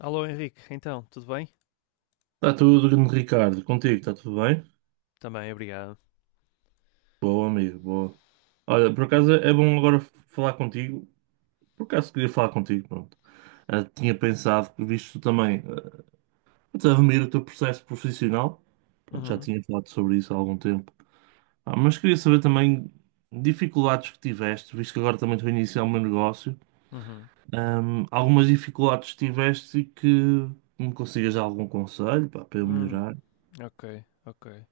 Alô Henrique, então, tudo bem? Está tudo, grande Ricardo. Contigo, está tudo bem? Também, obrigado. Boa, amigo, boa. Olha, por acaso é bom agora falar contigo. Por acaso queria falar contigo, pronto. Ah, tinha pensado que visto tu também a ver o teu processo profissional. Pronto, já Uhum, tinha falado sobre isso há algum tempo. Ah, mas queria saber também dificuldades que tiveste, visto que agora também estou a iniciar o meu negócio. uhum. Algumas dificuldades que tiveste e que me consigas dar algum conselho pá, para eu Hum, melhorar. ok, ok.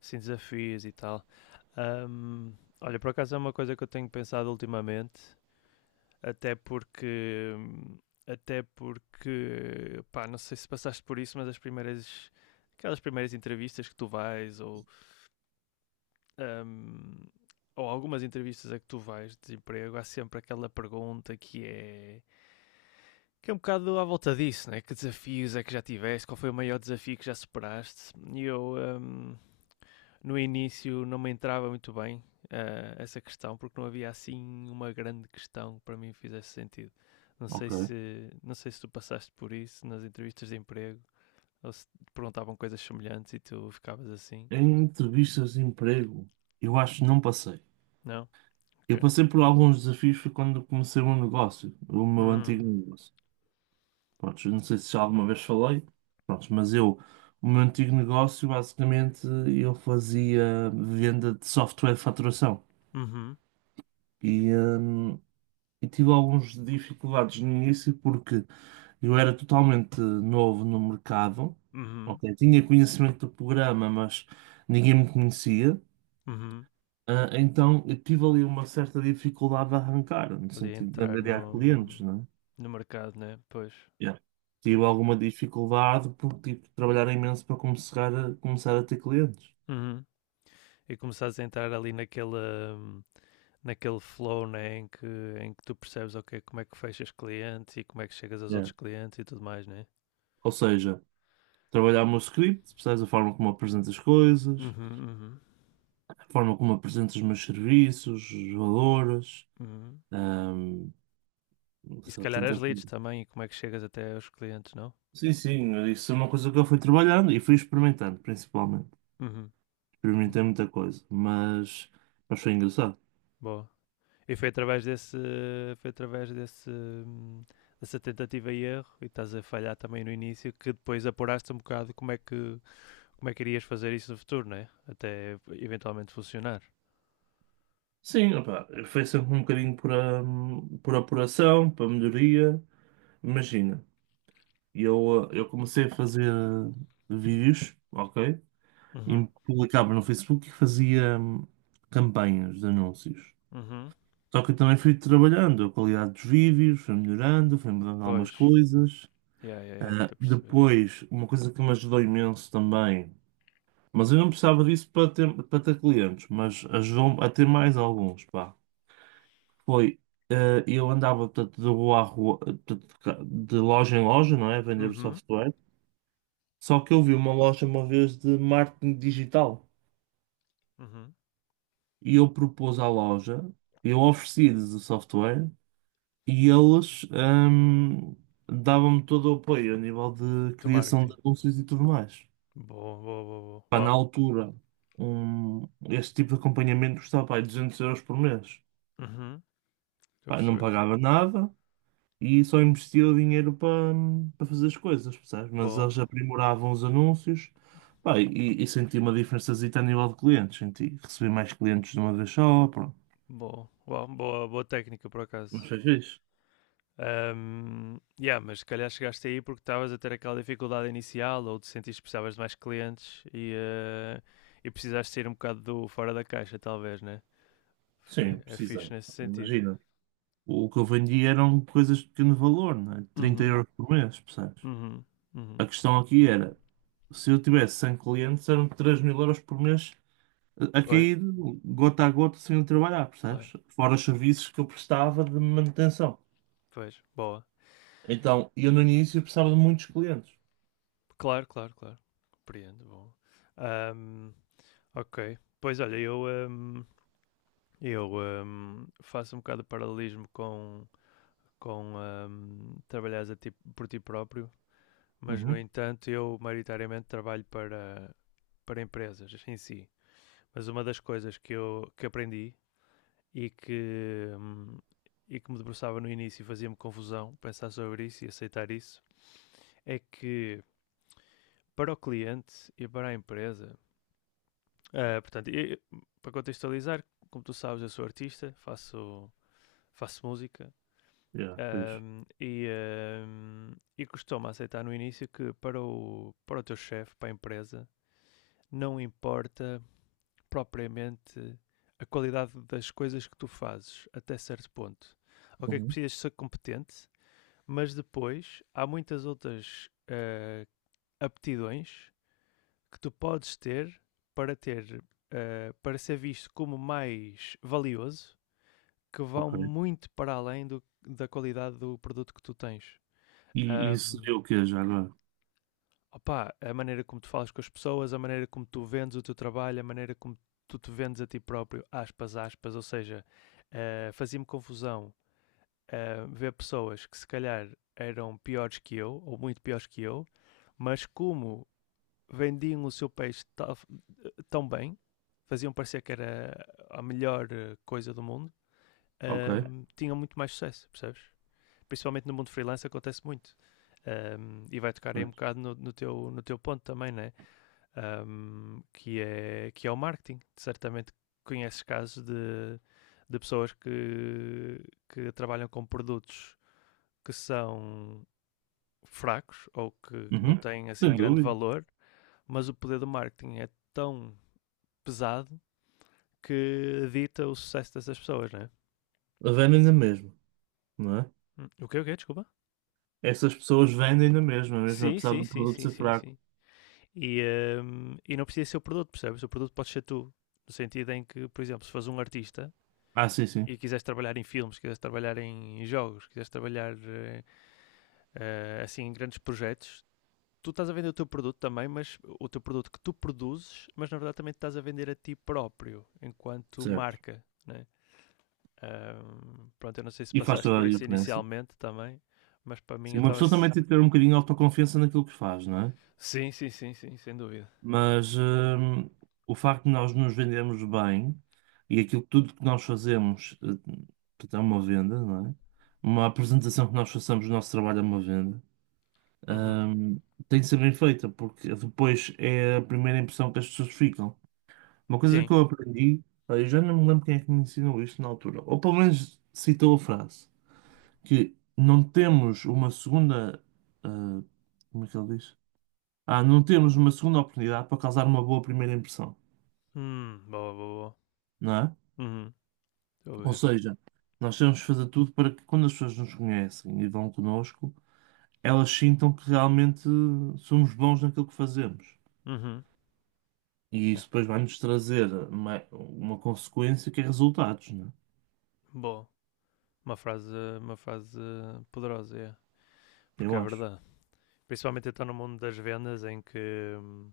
Sim, desafios e tal. Ahm, olha, por acaso é uma coisa que eu tenho pensado ultimamente, até porque, até porque, pá, não sei se passaste por isso, mas as primeiras, aquelas primeiras entrevistas que tu vais, ahm, ou algumas entrevistas a que tu vais de emprego, há sempre aquela pergunta que é que é um bocado à volta disso, né? Que desafios é que já tiveste? Qual foi o maior desafio que já superaste? E eu, no início, não me entrava muito bem essa questão, porque não havia assim uma grande questão que para mim fizesse sentido. Ok. Não sei se tu passaste por isso nas entrevistas de emprego, ou se te perguntavam coisas semelhantes e tu ficavas assim. Em entrevistas de emprego, eu acho que não passei. Não? Eu Ok. passei por alguns desafios foi quando comecei um negócio, o meu antigo Hum. negócio. Pronto, eu não sei se já alguma vez falei, pronto, mas eu, o meu antigo negócio, basicamente, eu fazia venda de software de faturação. Uhum. E, hum, e tive algumas dificuldades no início porque eu era totalmente novo no mercado, Uhum. ok? Tinha conhecimento do programa, mas ninguém me conhecia. Uhum. Ah, então eu tive ali uma certa dificuldade de arrancar, no Ali sentido de entrar angariar no, clientes, né? no mercado, né? Pois, Yeah. Tive pois. alguma dificuldade por tipo, trabalhar imenso para começar a ter clientes. Uhum. E começares a entrar ali naquela, naquele flow, né? Em, que, em que tu percebes ok, como é que fechas clientes e como é que chegas aos Yeah. outros clientes e tudo mais, né? Ou seja, trabalhar o meu script, percebes a forma como apresento as coisas, Uhum, uhum, a forma como apresento os meus serviços, os valores, uhum. ahm, não E se sei, lá, calhar as tanta coisa. leads também e como é que chegas até aos clientes, não? Sim, sim, isso é uma coisa que eu fui trabalhando e fui experimentando, principalmente. Uhum. Experimentei bo- muita coisa, mas foi engraçado. Boa. E foi através desse, foi através desse, dessa tentativa e erro e estás a falhar também no início que depois apuraste um bocado como é que irias fazer isso no futuro, né? Até eventualmente funcionar. Sim, opá, foi sempre um bocadinho por apuração, para melhoria. Imagina, eu, eu comecei a fazer vídeos, ok? Uhum. E publicava no Facebook e fazia campanhas de anúncios. Uhum. Só que eu também fui trabalhando, a qualidade dos vídeos foi melhorando, foi mudando algumas Pois. coisas. Yeah, yeah, yeah, Ah, estou a perceber. depois, uma coisa que me ajudou imenso também, mas eu não precisava disso para ter clientes, mas ajudou-me a ter mais alguns, pá. Foi, eu andava portanto, de rua a rua, portanto, de loja em loja, não é? A vender o Uhum. software. Só que eu vi uma loja uma vez de marketing digital Uhum. e eu propus à loja, eu ofereci-lhes o software e eles davam-me todo o apoio a nível de Do criação de marketing. anúncios e tudo mais. Boa, boa, boa, boa. Pá, na Uau. altura, este tipo de acompanhamento custava pá, 200 euros por mês. Uhum. Estou a Pá, não perceber. pagava nada. E só investia o dinheiro para fazer as coisas, percebes? Mas Boa. eles aprimoravam os anúncios, pá, e senti uma diferençazita a nível de clientes, senti, recebi mais clientes de uma vez só, pronto, Boa. Uau, boa, boa técnica, por mas acaso. foi fixe. Yeah, mas se calhar chegaste aí porque estavas a ter aquela dificuldade inicial ou te sentiste que precisavas de mais clientes e, e precisaste sair um bocado do fora da caixa, talvez, né? Foi, Sim, é precisei, fixe nesse sentido. imagina. O que eu vendia eram coisas de pequeno valor, né? Trinta Uhum, euros por mês, percebes? uhum, uhum. A questão aqui era, se eu tivesse 100 clientes, eram 3.000 euros por mês a Pois, cair gota a gota sem eu trabalhar, claro. percebes? Fora os serviços que eu prestava de manutenção. Pois, boa. Então, eu no início precisava de muitos clientes. Claro, claro, claro. Compreendo, bom. Ahm, ok. Pois olha, eu faço um bocado de paralelismo com por ti próprio, mas no Uhum. entanto eu maioritariamente trabalho para, para empresas em si. Mas uma das coisas que eu que aprendi e e que me debruçava no início e fazia-me confusão pensar sobre isso e aceitar isso, é que para o cliente e para a empresa Eh, portanto, eu- para contextualizar, como tu sabes, eu sou artista, faço, faço música, Yeah, pois. E costumo aceitar no início que para o, para o teu chefe, para a empresa, não importa propriamente a qualidade das coisas que tu fazes, até certo ponto. O que é que Uhum. precisas ser competente, mas depois há muitas outras aptidões que tu podes ter para ter para ser visto como mais valioso, que vão Ok. muito para além da qualidade do produto que tu tens. E isso Ahm, seria o que já agora? opá, a maneira como tu falas com as pessoas, a maneira como tu vendes o teu trabalho, a maneira como tu te vendes a ti próprio, aspas, aspas, ou seja, fazia-me confusão ver pessoas que se calhar eram piores que eu, ou muito piores que eu, mas como vendiam o seu peixe tão bem, faziam parecer que era a melhor coisa do mundo, Ok, tinham muito mais sucesso, percebes? Principalmente no mundo freelance acontece muito. E vai tocar aí um pois. bocado no, no teu, no teu ponto também, né? Que é o marketing. Certamente conheces casos de pessoas que trabalham com produtos que são fracos ou que não Uhum. têm assim Sem grande dúvida. valor, mas o poder do marketing é tão pesado que dita o sucesso dessas pessoas, não é? Vendem na mesma, não é? O quê, o quê? Desculpa? Essas pessoas vendem na mesma, mesmo Sim, apesar sim, do sim, produto sim, ser sim, fraco. sim. E e não precisa ser o produto, percebes? O produto pode ser tu. No sentido em que, por exemplo, se fores um artista Ah, sim, sim. e quiseres trabalhar em filmes, quiseres trabalhar em jogos, quiseres trabalhar assim em grandes projetos, tu estás a vender o teu produto também, mas o teu produto que tu produzes, mas na verdade também te estás a vender a ti próprio, enquanto Certo. marca, né? Pronto, eu não sei se E faz passaste toda por a isso diferença. inicialmente também, mas para mim Sim, eu uma estava. pessoa também tem que ter um bocadinho de autoconfiança naquilo que faz, não é? Sim, sim, sim, sim, sem dúvida. Mas o facto de nós nos vendermos bem e aquilo que tudo que nós fazemos, portanto, é uma venda, não é? Uma apresentação que nós façamos do nosso trabalho é uma venda, Uhum. hum, tem de ser bem feita, porque depois é a primeira impressão que as pessoas ficam. Uma coisa Sim. que eu aprendi, pá, eu já não me lembro quem é que me ensinou isto na altura, ou pelo menos citou a frase, que não temos uma segunda. ah, Como é que ele diz? Ah, não temos uma segunda oportunidade para causar uma boa primeira impressão. Boa, boa, Não é? boa. Uhum. Estou a Ou ver. seja, nós temos que fazer tudo para que quando as pessoas nos conhecem e vão connosco, elas sintam que realmente somos bons naquilo que fazemos. Uhum. E Yeah. isso depois vai-nos trazer uma consequência que é resultados, não é? Boa. Uma frase poderosa, é. Porque Eu é acho. verdade. Principalmente então no mundo das vendas em que,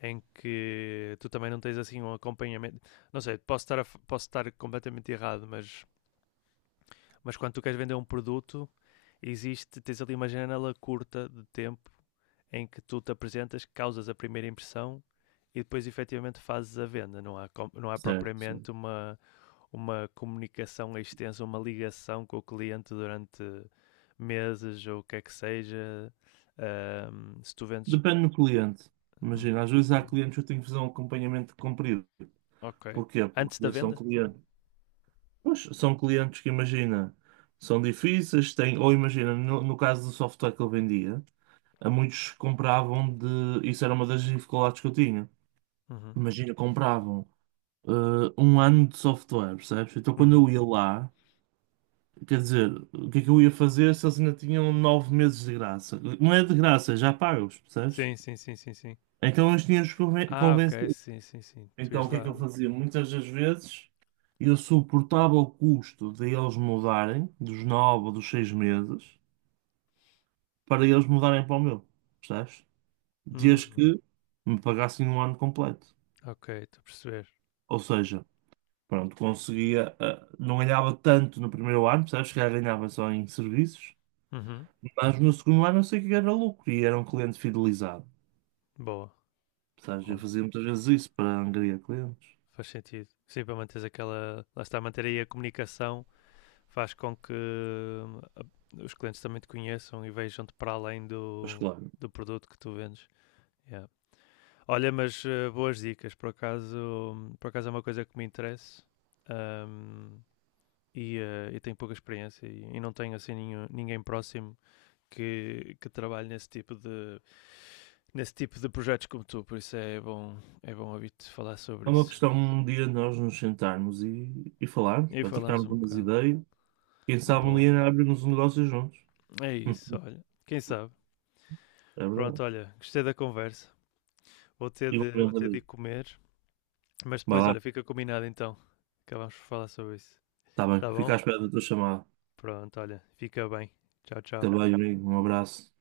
em que tu também não tens assim um acompanhamento. Não sei, posso estar, posso estar completamente errado, mas quando tu queres vender um produto, existe, tens ali uma janela curta de tempo em que tu te apresentas, causas a primeira impressão e depois efetivamente fazes a venda. Não há, não há Certo, certo. propriamente uma comunicação extensa, uma ligação com o cliente durante meses ou o que é que seja. Se tu vendes. Depende do cliente. hum, Imagina, às vezes há clientes que eu tenho que fazer um acompanhamento comprido. ok. Porquê? Antes da Porque são venda? clientes. Pois, são clientes que, imagina, são difíceis, têm, ou imagina, no caso do software que eu vendia. A muitos compravam de. Isso era uma das dificuldades que eu tinha. Uhum. Imagina, compravam eh, um ano de software, percebes? Então quando Uhum. eu ia lá, quer dizer, o que é que eu ia fazer se eles ainda tinham 9 meses de graça? Não é de graça, é já pagos, percebes? Sim, sim, sim, sim, sim. Então eles tinham-os Ah, ok, convencido. sim, sim, sim. Tu Então ias o que é que lá. eu fazia? Muitas das vezes eu suportava o custo de eles mudarem, dos 9 ou dos 6 meses, para eles mudarem para o meu, percebes? Desde Hum, que me pagassem um ano completo. ok, estou a perceber. Ou seja, pronto, conseguia, ah, não ganhava tanto no primeiro ano, percebes? Se calhar ganhava só em serviços, Uhum. mas no segundo ano eu sei que era lucro e era um cliente fidelizado, Boa, percebes? Eu boa. fazia muitas vezes isso para angariar clientes. Faz sentido. Sim, para manteres aquela. Lá está, manter aí a comunicação faz com que os clientes também te conheçam e vejam-te para além Mas do, claro, do produto que tu vendes. Yeah. Olha, mas boas dicas, por acaso é uma coisa que me interessa, ahm, eu tenho pouca experiência e não tenho assim ninguém próximo que trabalhe nesse tipo de projetos como tu, por isso é bom ouvir-te falar sobre é uma isso. questão um dia nós nos sentarmos e falarmos, E para falamos trocarmos um umas bocado. ideias. Quem sabe um Bom, dia abrirmos um negócio juntos. é isso, Hum. olha. Quem sabe? É verdade. Pronto, olha, gostei da conversa. Vou Igualmente, ter de ir amigo. comer, mas Vai depois, lá, olha, fica combinado então. Acabamos por falar sobre isso. está bem. Tá Fica bom? à espera da tua chamada. Pronto, olha, fica bem. Tchau, Fica tchau. bem, amigo. Um abraço.